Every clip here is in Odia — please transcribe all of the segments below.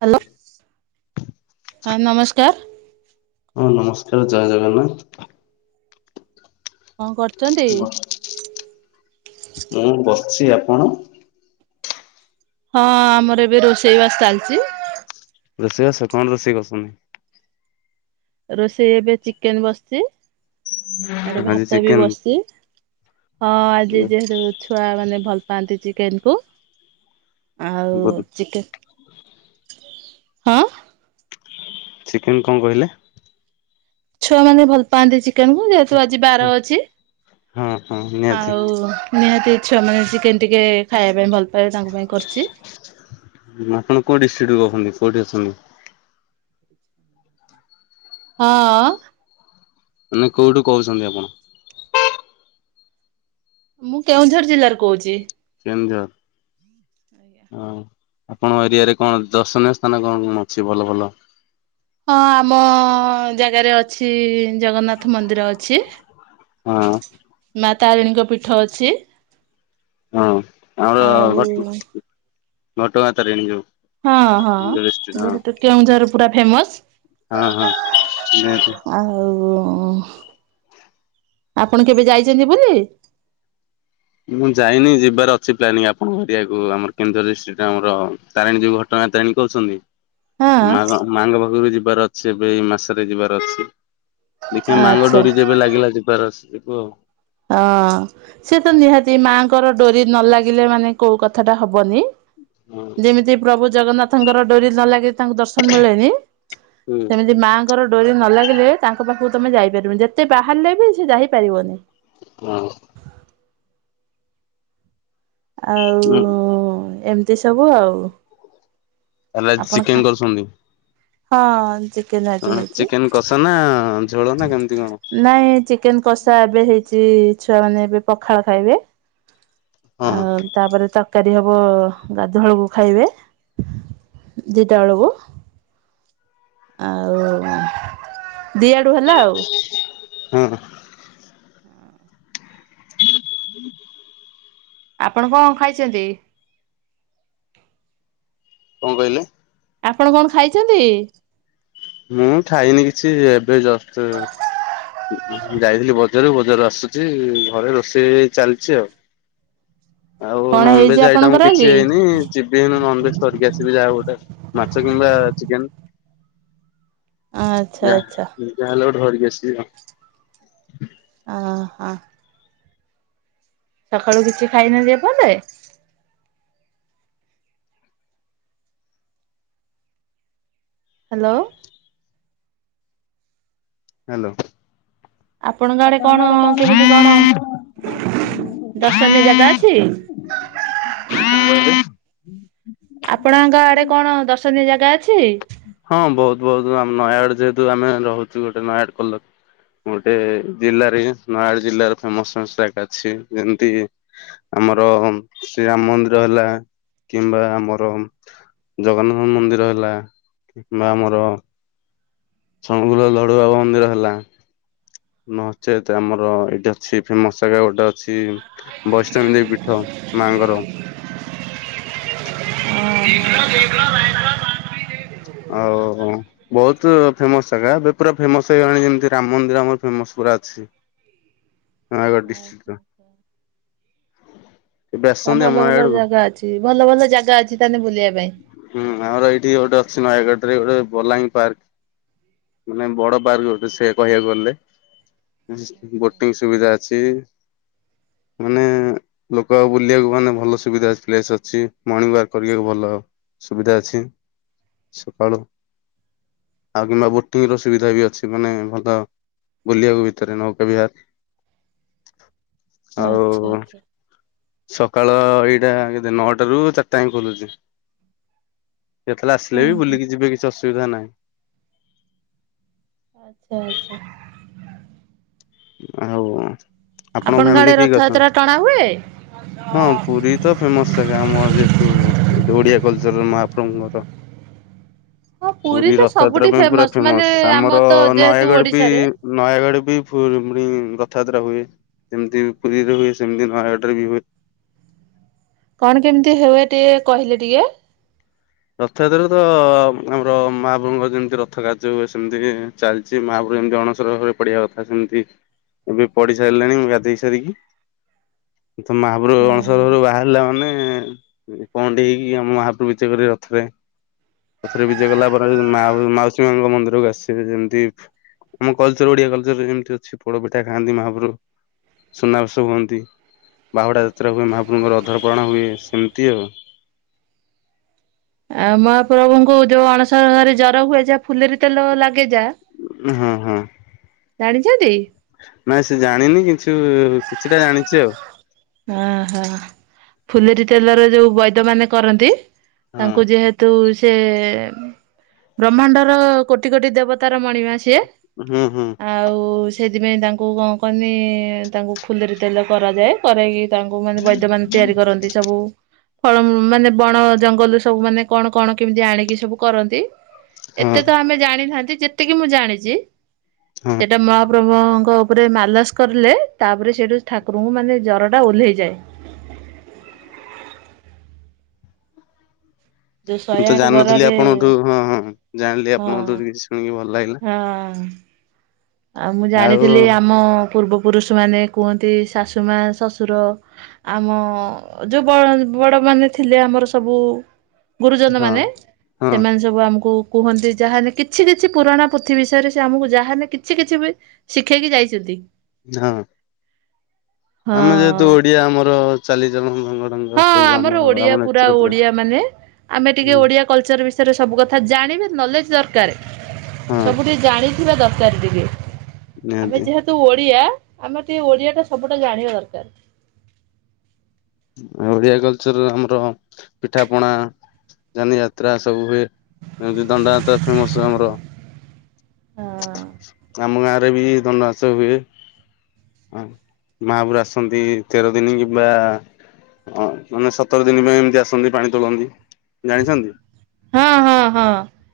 ହ୍ୟାଲୋ ହଁ ନମସ୍କାର। ହଁ ନମସ୍କାର ଜୟ ଜଗନ୍ନାଥ। କଣ କରୁଛନ୍ତି? ବସ୍ ମୁଁ ବସିଚି, ଆପଣ? ହଁ ଆମର ଏବେ ରୋଷେଇ ବାସ ଚାଲିଚି। ରୋଷେଇ ବାସ କଣ ରୋଷେଇ କରୁଛନ୍ତି? ରୋଷେଇ ଏବେ ଚିକେନ ବସିଚି। ଆଡେ ଆଜି ଭାତ ବି ଚିକେନ? ବସିଚି, ହଁ ଆଜି ଯେହେତୁ ଛୁଆ ମାନେ ଭଲ ପାନ୍ତି ଚିକେନକୁ। ବଦ ହଁ। ଚିକେନ କଣ କହିଲେ? ଛୁଆମାନେ ଭଲ ପାଆନ୍ତି ଚି ତେଣୁ ଯେହେତୁ ଆଜି ବାର ଅଛି, ହଁ ହଁ ନିହାତି ଆଉ ନିହାତି ଛୁଆମାନେ ଚିକେନ ଟିକେ ଖାଇବା ପାଇଁ ଭଲ ପାଆ ଆପଣ କୋଉ ଡିଷ୍ଟ୍ରିକ୍ଟ ରୁ କହୁଚନ୍ତି? କୋଉଠି ଅଛନ୍ତି? ହଁ। ମାନେ କୋଉଠୁ କୋହୁଚନ୍ତି ଆପଣ? ମୁଁ, କେଉଁଝର ଜିଲ୍ଲାରୁ କୋହୁଚି। କେଉଁଝର। ହଁ, ଆପଣଙ୍କ ଏରିଆରେ କଣ ଦର୍ଶନୀୟ ସ୍ଥାନ କଣ, କଣ ଅଛି ଭଲ ଭଲ? ହଁ, ଆମ ଜାଗାରେ ଅଛି ଜଗନ୍ନାଥ ମନ୍ଦିର ଅଛି, ହଁ ମା ତାରିଣୀଙ୍କ ପୀଠ ଅଛି। ହଁ ଆମର ଆଉ ଘଟ ଘଟଗାଁ ତାରିଣୀ ଯୋଉ। ହଁ, ହଁ, ଯୋଉ ଡିଷ୍ଟ୍ରିକ୍ଟ ହଁ ଯେହେତୁ କେଉଁଝର ପୁରା ଫେମସ। ହଁ ହଁ ନିହାତି। ଆଉ ଓ ଆପଣ କେବେ ଯାଇଚନ୍ତି ବୋଲି? ମୁଁ ଯାଇନି, ଯିବାର ଅଛି ପ୍ଲାନିଂ ଆପଣଙ୍କ ଏରିଆକୁ ଆମର କେଉଁଝର ଡିଷ୍ଟ୍ରିକ୍ଟା ଆମର ତାରିଣୀ ଯୋଉ ଘଟ [unintelligible] ହଁ ମାଙ୍କ ମାଙ୍କ ପାଖକୁ ଯିବାର ଅଛି, ଏବେ ଏଇ ମାସରେ ଯିବାର ଅଛି। ଦେଖିବା ମାଙ୍କ ଆଚ୍ଛା ଡୋରି ଯେବେ ଲାଗିଲା ଯିବାର ଅଛି, ଯିବୁ ଆଉ। ହଁ। ତ ନିହାତି ସେ ମାଆଙ୍କର ଡୋରି ନ ଲାଗିଲେ ମାନେ କଉ କଥାଟା ହବନି। ହଁ ଯେମିତି ପ୍ରଭୁ ଜଗନ୍ନାଥଙ୍କର ଡୋରି ନଲାଗେ ତାଙ୍କୁ ଦର୍ଶନ ମିଳେନି। ସେମିତି ମାଙ୍କ ର ଡୋରି ନ ଲାଗିଲେ, ତାଙ୍କ ପାଖକୁ ତମେ ଯାଇପାରିବନି। ଯେତେ ବାହାରିଲେ ବି ସେ ଯାଇପାରିବନି। ହଁ। ହୁଁ ଆଉ ଏମିତି ସବୁ ଆଉ। ହେଲେ ଆପଣ ଖା ଚିକେନ କରୁଛନ୍ତି। ହଁ, ଚି ଚିକେ ଆଜି ହଁ ହେଇଚି, ଚିକେନ କଷା ନା ଝୋଳ ନା କେମିତି କଣ? ନାଇଁ ଚିକେନ କଷା ଏବେ ହେଇ ଛୁଆମାନେ ଏବେ ପଖାଳ ଖାଇବେ, ହଁ ଆଉ ତାପରେ ତରକାରୀ। ହବ ଗାଧୁଆ ବେଳକୁ ଖାଇବେ, ଦିଟା ବେଳକୁ। ଆଉ ଦିଆଡୁ ହେଲା ଆଉ। ହୁଁ। [inaudible] ଆପଣ କଣ ଖାଇଚନ୍ତି? କଣ କହିଲେ? ଆପଣ କଣ ଖାଇଚନ୍ତି? ମୁଁ ଖାଇନି କିଛି, ଏବେ ଜଷ୍ଟ ଯାଇଥିଲି ବଜାରକୁ ବଜାରରୁ ଆସୁଚି, ଘରେ ରୋଷେଇ ଚାଲିଚି ଆଉ। [inaudible] ଆଉ କଣ ହେଇଛି ନନଭେଜ ଆଇଟମ ଆପଣଙ୍କର କିଛି ଆଜି? ହେଇନି ଯିବି ନନଭେଜ ଧରିକି ଆସିବି ଯାହା ଗୋଟେ ମାଛ। କିମ୍ବା ଚିକେନ୍। ଆଚ୍ଛା ଆଚ୍ଛା ଯାହା ଯାହାହେଲେ ଗୋଟେ ଧରିକି ଆସିବି ଆଉ। ଆଁ ହଁ। ସକାଳୁ କିଛି ଖାଇନାହାନ୍ତି ଏପର୍ଯ୍ୟନ୍ତ? ହ୍ୟାଲୋ। ହ୍ୟାଲୋ। ଆପଣଙ୍କ ଆଡେ କଣ। ଦର୍ଶନୀୟ ଜାଗା ଅଛି? [unintelligible] [unintelligible] ଆପଣଙ୍କ ଆଡେ କଣ ଦର୍ଶନୀୟ ଜାଗା ଅଛି? ହଁ ବହୁତ ବହୁତମ ନୟାଗଡ ଯେହେତୁ ଆମେ ରହୁଛୁ ଗୋଟେ ନୟାଗଡ କଲୋ ଗୋଟେ ଜିଲ୍ଲାରେ ନୟାଗଡ଼ ଜିଲ୍ଲାର ଫେମସାଗ ଅଛି ଯେମିତି ଆମର ଶ୍ରୀରାମ ମନ୍ଦିର ହେଲା। କିମ୍ବା ଆମର ଜଗନ୍ନାଥ ମନ୍ଦିର ହେଲା କିମ୍ବା ଆମର ସଣଗଲ ଲଡୁବାବା ମନ୍ଦିର ହେଲା। ନଚେ ତ ଆମର ଏଇଟି ଅଛି ଫେମସ ଜାଗା ଗୋଟେ ଅଛି ବୈଷ୍ଣବୀ ଦେବୀ ପୀଠ। ମାଙ୍କର। ଓହୋ। ଓ ବହୁତ ଫେମସ ଜାଗା ଏବେ ପୁରା ଫେମସ ହେଇଗଲାଣି ଯେମିତି ରାମ ମନ୍ଦିର ଆମର ଫେମସ। ଅଛି। ନୟାଗଡ଼ ଆଚ୍ଛା ଡିଷ୍ଟ୍ରିକଟର। ଆଚ୍ଛା। ତା ଭଲ ଭଲ ଜାଗା ଅଛି ଭଲ ଭଲ ଜାଗା ଅଛି ତାେଲେ ବୁଲିବା ପାଇଁ। ହୁଁ ଆମର ଏଇଠି ଗୋଟେ ଅଛି ନୟାଗଡ଼ ରେ ଗୋଟେ ବଲାଙ୍ଗୀ ପାର୍କ। ମାନେ ବଡ ପାର୍କ ଗୋଟେ ସେ କହିବାକୁ ଗଲେ। [unintelligible] ସୁବିଧା ଅଛି। ମାନେ ଲୋକ ଆଉ ବୁଲିବାକୁ ମାନେ ଭଲ ସୁବିଧା ଅ ପ୍ସ୍ ଅଛି ମର୍ଣିଙ୍ଗ ୱାକ କରିବାକୁ ଭଲ। ସୁବିଧା ଅଛି ସକାଳୁ ଆଉ କିମ୍ବା ବୋଟିଂ ର ସୁବିଧା ବି ଅଛି ମାନେ ଭଲ। ବୁଲିବାକୁ ଭିତରେ ନୌକା ବିହାର। ଆଚ୍ଛା ଆଉ ଆଚ୍ଛା ସକାଳ ଏଇଟା କେ ନଅଟା ରୁ ଚାରିଟା ଯ ଖୋଲୁଛି। ଯେତେବେଳେ ହୁଁ ଆସିଲେ ବି ହୁଁ ବୁଲିକି ଯିବେ କିଛି ଅସୁବିଧା ନାହିଁ। ଆଛା ଆଛା। ହଉ ଆପଣଙ୍କ ଫ୍ୟାମିଲି ଆଡେ କିଏ ଅଛନ୍ତି? ରଥଯାତ୍ରା ଟଣା ହୁଏ? ହଁ ପୁରୀ ତ ଫେମସେ ଆମର ଯେହେତୁ। [unintelligible] [unintelligible] ମହାପ୍ରଭୁ କଥା। ହଁ ପୁରୀ ତ ରଥଯାତ୍ରା ସବୁଠି ପାଇଁ ପୁରା ମାନେ ଫେମସ ଆମର ତ ଯେହେତୁ ନୟାଗଡ ବି ଓଡିଶାରେ ନୟାଗଡ ବି ପୁ ରଥଯାତ୍ରା ହୁଏ ଯେମିତି ପୁରୀରେ ହୁଏ ସେମିତି ନୟାଗଡ଼ ରେ ବି ହୁଏ। ହ କଣ କେମିତି ହୁଏ ଟିକେ କହିଲେ ଟିକେ? ରଥଯାତ୍ରା ତ ଆମର ମାହାଭଭୁଙ୍କର ଯେମିତି ରଥ କାର୍ଯ୍ୟ ହୁଏ ସେମିତି ଚାଲିଛି ମାହାଭବ ଏମତି ଅଣସର ଘରେ ପଢିବା କଥା ସେମିତି ଏବେ ପଢି ସାରିଲାଣି ମୁଁ ଗାଧେଇ ସାରିକି। [inaudible] ତ ମହାପ୍ରଭ ଅଣସର ଘରୁ ବାହାରିଲା ମାନେ କଡି ହେଇକି ଆମ ମହାପ୍ରଭୁ ବିଯେ କରି ବେ ପଥରେ ବିଜେ କଲା ପରେ ମା ମାଉସୀ ମାଙ୍କ ମନ୍ଦିରକୁ ଆସିବେ ଯେମିତି ଆମ କଲଚର ଓଡିଆ କଲଚର ଏମିତି ଅଛି ପୋଡପିଠା ଖାଆନ୍ତି ମହାପ୍ରଭୁ। ସୁନାବେସ ହୁଅନ୍ତି। ବାହୁଡା ଯାତ୍ରା ହୁଏ ମହାପ୍ରଭୁଙ୍କର ଅଧରପାଣ ହୁଏ ସେମିତି ଆଉ। ଆଉ ମହାପ୍ରଭୁଙ୍କୁ ଯୋଉ ଅଣସ ଘରେ ଜର ହୁଏ ଯାହା ଫୁଲରେ ତେଲ ଲାଗେ ଯା ହଁ ହଁ। ଜାଣିଛନ୍ତିଛନ୍ତି? ନାଇଁ ସେ ଜାଣିନି କିଛି, କିଛିଟା ଜାଣିଛି ଆଉ ଓହୋ, ଫୁଲେରୀ ତେଲର ଯୋଉ ବୈଦ୍ୟ ମାନେ କରନ୍ତି ହଁ ତାଙ୍କୁ ଯେହେତୁ ସେ ବ୍ରହ୍ମାଣ୍ଡର କୋଟି କୋଟି ଦେବତାର ମଣିମା ସିଏ ହୁଁ ହୁଁ ଆଉ ତାଙ୍କୁ ଦିନେ କଣ କହନି, ତାଙ୍କୁ ଫୁଲେରି ତେଲ କରାଯାଏ, କରାହେଇକି ତାଙ୍କୁ ମାନେ ବୈଦ୍ୟ ମାନେ ତିଆରି କରନ୍ତି ସବୁ ଫଳ ମାନେ ବଣ ଜଙ୍ଗଲ ସବୁ ମାନେ କଣ କଣ କେମିତି ଆଣିକି ସବୁ କରନ୍ତି । ହଁ ଏତେ ତ ଆମେ ଜାଣିନାହାନ୍ତି, ଯେତିକି ମୁଁ ଜାଣିଛି- ହଁ ସେଟା ମହାପ୍ରଭୁ ଙ୍କ ଉପରେ ମାଲାସ କଲେ ତାପରେ ସେଇଠୁ ଠାକୁରଙ୍କୁ ମାନେ ଜର ଟା ଓହ୍ଲେଇଯାଏ। ଜ ମୁଁ ତ ଆଠ ଜାଣିନଥିଲି। ଗରାରେ ଆପଣଙ୍କଠୁ ହଁ ହଁ ଜାଣିଲି, ହଁ ଆପଣଙ୍କଠୁ କିଛି ଶୁଣିକି ଭଲ ଲାଗିଲା। ହଁ ଅଁ ଆଉ ମୁଁ ଜାଣିଥିଲି ଆମ ପୂର୍ବ ପୁରୁଷମାନେ କୁହନ୍ତି, ଶାଶୁମା ଶ୍ୱଶୁର ଆମ ଯେଉଁ ବ ବଡ଼ ମାନେ ଥିଲେ ଆମର ସବୁ ଗୁରୁଜନ ମାନେ, ହଁ ସେମାନେ ସବୁ ଆମକୁ କୁହନ୍ତି, ଯାହାନେ କିଛି କିଛି ପୁରାଣ ପୋଥି ବିଷୟରେ ସେ ଆମକୁ ଯାହାନେ କିଛି କିଛି ବି ଶିଖେଇକି ଯାଇଛନ୍ତି। ନା ଆଁ ହଁ ଆମେ ଯେହେତୁ ଓଡିଆ ଆମର ଚାଲିଚଳନ ଢଙ୍ଗ ହଁ ସବୁ ଆମ ଆମର ଓଡିଆ ଆମ ପୁରା ନେଚର ଓଡିଆ ମାନେ, ଆମେ ଟିକେ ହୁଁ ଓଡିଆ କଲଚର ର ବିଷୟରେ ସବୁକଥା ଜାଣିବା ନଲେଜ୍ ଦରକାର। ହଁ ସବୁକିଛି ଜା ଥିବା ଦରକାର ଟିକେ, ଆମେ ନିହାତି ଯେହେତୁ ଓଡିଆ ଆମେ ଟିକେ ଓଡିଆ ଟା ସବୁଟା ଜାଣିବା ଦରକାର। ଓଡିଆ କଲଚର ଆମର ପିଠା ପଣା। ଯାନି ଯାତ୍ରା ସବୁ ହୁଏ। ଏମତି ଦଣ୍ଡନାଚ ଫେମସ ଆମର। ହଁ। ଆମ ଗାଁରେ ବି ଦଣ୍ଡ ନାଚ ହୁଏ। ହଁ ମାହାପୁରୁ ଆସନ୍ତି ତେର ଦିନି କିମ୍ୱା ହଁ ମାନେ ସତର ଦିନି ପାଇଁ ଏମତି ଆସନ୍ତି ପାଣି ତୋଳନ୍ତି, ଜାଣିଛନ୍ତି? ହଁ ହଁ ହଁ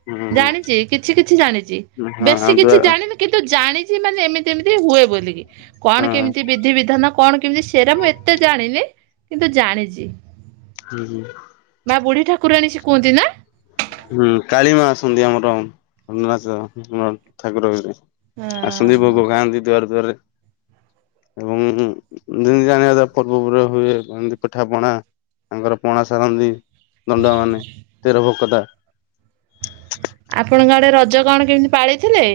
ହୁଁ ଜାଣିଛି, କିଛି କିଛି ଜାଣି ଛି ହଁ ବେଶୀ ଦୁ କିଛି ଜାଣିନି। କିନ୍ତୁ ଜାଣିଛି ମାନେ ଏମିତି ଏମିତି ହୁଏ ବଲିକି। କଣ ହଁ କେମିତି ବିଧିବିଧାନ? କଣ କେମିତି ସେରା ମୁଁ ଏତେ ଜାଣିନି। କିନ୍ତୁ ଜାଣିଚି। ହୁଁ ହୁଁ। କୁଅନ୍ତି ନା? ହୁଁ କାଳିମା ଆସନ୍ତି ଆମର [unintelligible] ଠାକୁରରେ। ହଁ ଆସନ୍ତି ଭୋଗ ହଁ। ଖାଆନ୍ତି ଦୁଆର ଦୁଆରରେ, ଏବଂ ଯେମିତି ଜାଣିବା ଦ ପର୍ବ [unintelligible] ହୁଏ। ଏମିତି ପିଠା ପଣା ତାଙ୍କର ପଣା ସାରନ୍ତି। ଦଣ୍ଡ ମାନେ ତେର ଭୋକତା ଆପଣଙ୍କ ଆଡେ ରଜ କଣ କେମିତି ପାଳିଥିଲେ?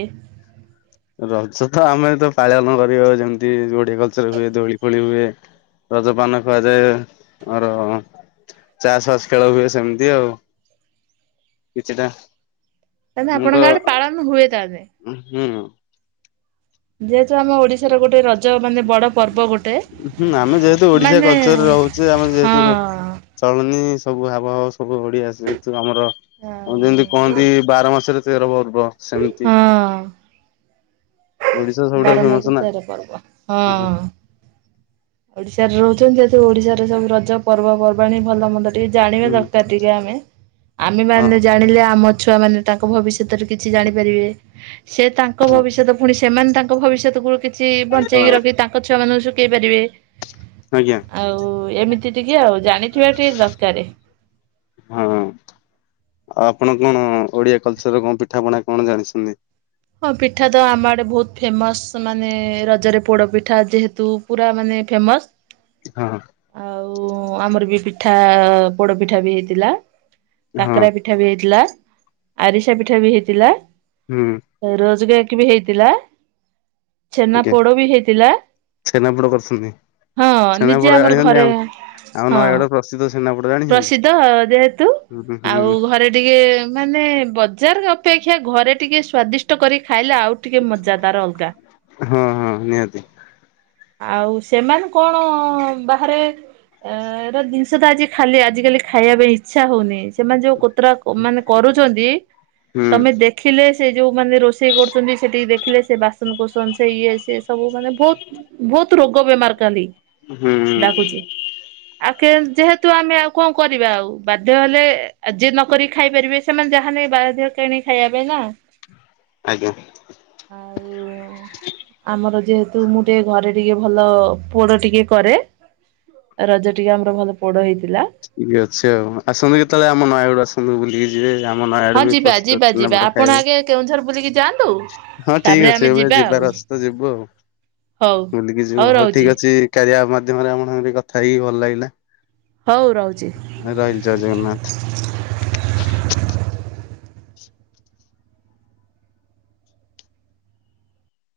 ରଜ ତ ଆମେ ତ ପାଳନ କରିବ, ଯେମିତି ଓଡିଆ କଲ ଚରରେ ହୁଏ ।ଦୋଳି ଫୋଳି ହୁଏ। ରଜ ପାନ ଖୁଆଯାଏ ଆର ଚାସ୍ ଫାସ୍ ଖେଳ ହୁଏ ସେମିତି ଆଉ, କିଛିଟା ତାହେଲେ ମୁଁ ଆପଣଙ୍କ ତ, ଆଡେ ପାଳନ ହୁଏ ତାହେଲେ। ହୁଁ ଉଁ ଯେହେତୁ ଆମ ଓଡିଶାର ଗୋଟେ ରଜ ମାନେ, ବଡ ପର୍ବ ଗୋ ହୁଁ, ଆମେ ଯେହେତୁ ଓଡିଶା କଲଚରେ ରହୁଛେ। ଆମ ଯେହେତୁ ହଁ। ଚଳନୀ ସବୁ ହାବଭାବ ସବୁ ଓଡିଆ ଯେହେତୁ ଆମର, ଯେମିତି ଆଉ କହନ୍ତି ବାର ମାସରେ ତେର ପର୍ ବ ସେମତି ବାର ମାଇକୁ ତେରେ ପର୍ବ, ହଁ ଅଁ ଓଡିଶାରେ ରହୁଛନ୍ତି ଯେହେତୁ, ଓଡିଶାରେ ସବୁ ରଜ ପର୍ବପର୍ବାଣୀ ଭଲ ମନ୍ଦ ଟିକେ ଜାଣିବା ହୁଁ ଦରକାର, ଟିକେ ଆମେ ଆମେ ହଁ ମାନେ ଜାଣିଲେ ଆମ ଛୁଆ ମାନେ ତାଙ୍କ ଭବିଷ୍ୟତରେ କିଛି ଜାଣିପାରିବେ, ସେ ତାଙ୍କ ହଁ ଭବିଷ୍ୟତ ପୁଣି ସେମାନେ ତାଙ୍କ ଭବିଷ୍ୟତ କୁ କିଛି ବଞ୍ଚେଇକି ହଁ ରଖି ତାଙ୍କ ଛୁଆ ମାନଙ୍କୁ ଶୁଖେଇ ପାରିବେ, ଆଜ୍ଞା ଆଉ ଏମିତି ଟି କେ ଆଉ ଜାଣିଥିବା ଟିକେ ଦରକାର। ହଁ। ଆଉ ଆପଣ କଣ, ଓଡିଆ କଲଚର କଣ ପିଠାପଣା କଣ ଜାଣିଛନ୍ତି? ହଁ ପିଠା ତ ଆମଡେ ବୋହୁତ ଫେମସ, ମାନେ ରଜରେ ପୋଡପିଠା ଯେହେତୁ ପୁରା ମାନେ ଫେମସ। ହଁ। କୁ ଆମର ବି ପିଠା ପୋଡ ପିଠା ବି ହେଇଥିଲା, ହଁ କାକରା ପିଠା ବି ହେଇଥିଲା। ଆରିସା ପିଠା ବି ହେଇଥିଲା। ହୁଁ। ରୋଜକେକ୍ ବି ହେଇଥିଲା, ଛେନା ଆଜ୍ଞା ପୋଡ ବି ହେଇଥିଲା। ଛେନାପୋଡ କରୁଛନ୍ତି, ହଁ ନିଜେ ଛେନାପୋଡ ଆମର ଆଣିଛନ୍ତି ଘରେ ଆଉ ଆମ ହଁ ନୟାଗଡ ପ୍ରସିଦ୍ଧ ଛେନାପୋଡ ଜାଣିଛନ୍ତି? ପ୍ରସିଦ୍ଧ ଯେହେତୁ ହୁଁ ହୁଁ ଆଉ ହୁଁ ଘରେ ଟିକେ ମାନେ ବ ବଜାର ଅପେକ୍ଷା ଘରେ ଟିକେ ସ୍ଵାଦିଷ୍ଟ କରି ଖାଇଲେ ଆଉ ଟିକେ ମଜା ତାର ଅଲଗା ହଁ ହଁ ନିହାତି ଆଉ ସେମାନେ କଣ ବାହାରେ ଅ ର ଜିନିଷ ତ ଆଜି ଖାଲି ଆଜିିକାଲି ଖାଇବା ପାଇଁ ଇଚ୍ଛା ହଉନି। ସେମାନେ ଯୋଉ କୁତୁରା ମାନେ କରୁଚନ୍ତି ହୁଁ ତମେ ଦେଖିଲେ ସେ ଯୋଉ ମାନେ ରୋଷେଇ କରୁଛନ୍ତି, ସେଠିକି ଦେଖିଲେ ସେ ବାସନ କସନ ସେ ଇଏ ସ ସେ ସବୁ ମାନେ ବୋହୁତ ବୋହୁତ ରୋଗ ଗୋବେ ମା [unintelligible] ହୁଁ। ଆଉ ଯେହେତୁ ଆମେ ଆଉ କଣ କରିବା ଆଉ ବାଧ୍ୟ ହେଲେ ଯିଏ ନକି ଖାଇପାରିବେ ସେମାନେ ଯାହା ହ କିଣି ଖାଇବା ପାଇଁ ନା। ଆଜ୍ଞା। ଆଉ ଆମର ଯେହେତୁ ମୁଁ ଟିକେ ଘରେ ଟିକେ ଭଲ ପୋଡ ଟିକେ କରେ, ରଜ ଟିକେ ଆମର ଭଲ ପୋଡ ହେଇ ଠିକ ଅଛି ଆଉ ଆସନ୍ତୁ କେତେବେଳେ ଆମ ନୟାଗଡ ଆସନ୍ତୁ ବୁଲିକି ଯିବେ। ମନ ଆଡେ ହଁ ବି ଯିବା ପ୍ରସିଦ୍ଧ ଯିବା ଛେନା ଯିବା ପୋଡ ଆପଣ ଖାଇବେ। ଆଗେ କେଉଁଝର ବୁଲିକି ଯାଆନ୍ତୁ। ହଁ ତାପରେ ଠିକ ଅଛି, ଆମେ ଏବେ ଯିବା ଆଉ ଯିବାାରସ ଯିବୁ ଆଉ। ହଉ ବୁଲିକି ଯ ହଉ ଠିକ ଅଛି, କାରିଆ ମାଧ୍ୟମରେ ଆମ ସାଙ୍ଗରେ କଥା ହେଇକି ଭଲ ଲାଗିଲା। ହଉ ରହୁଛି ରହିଲ ଜୟ ଜଗନ୍ନାଥ।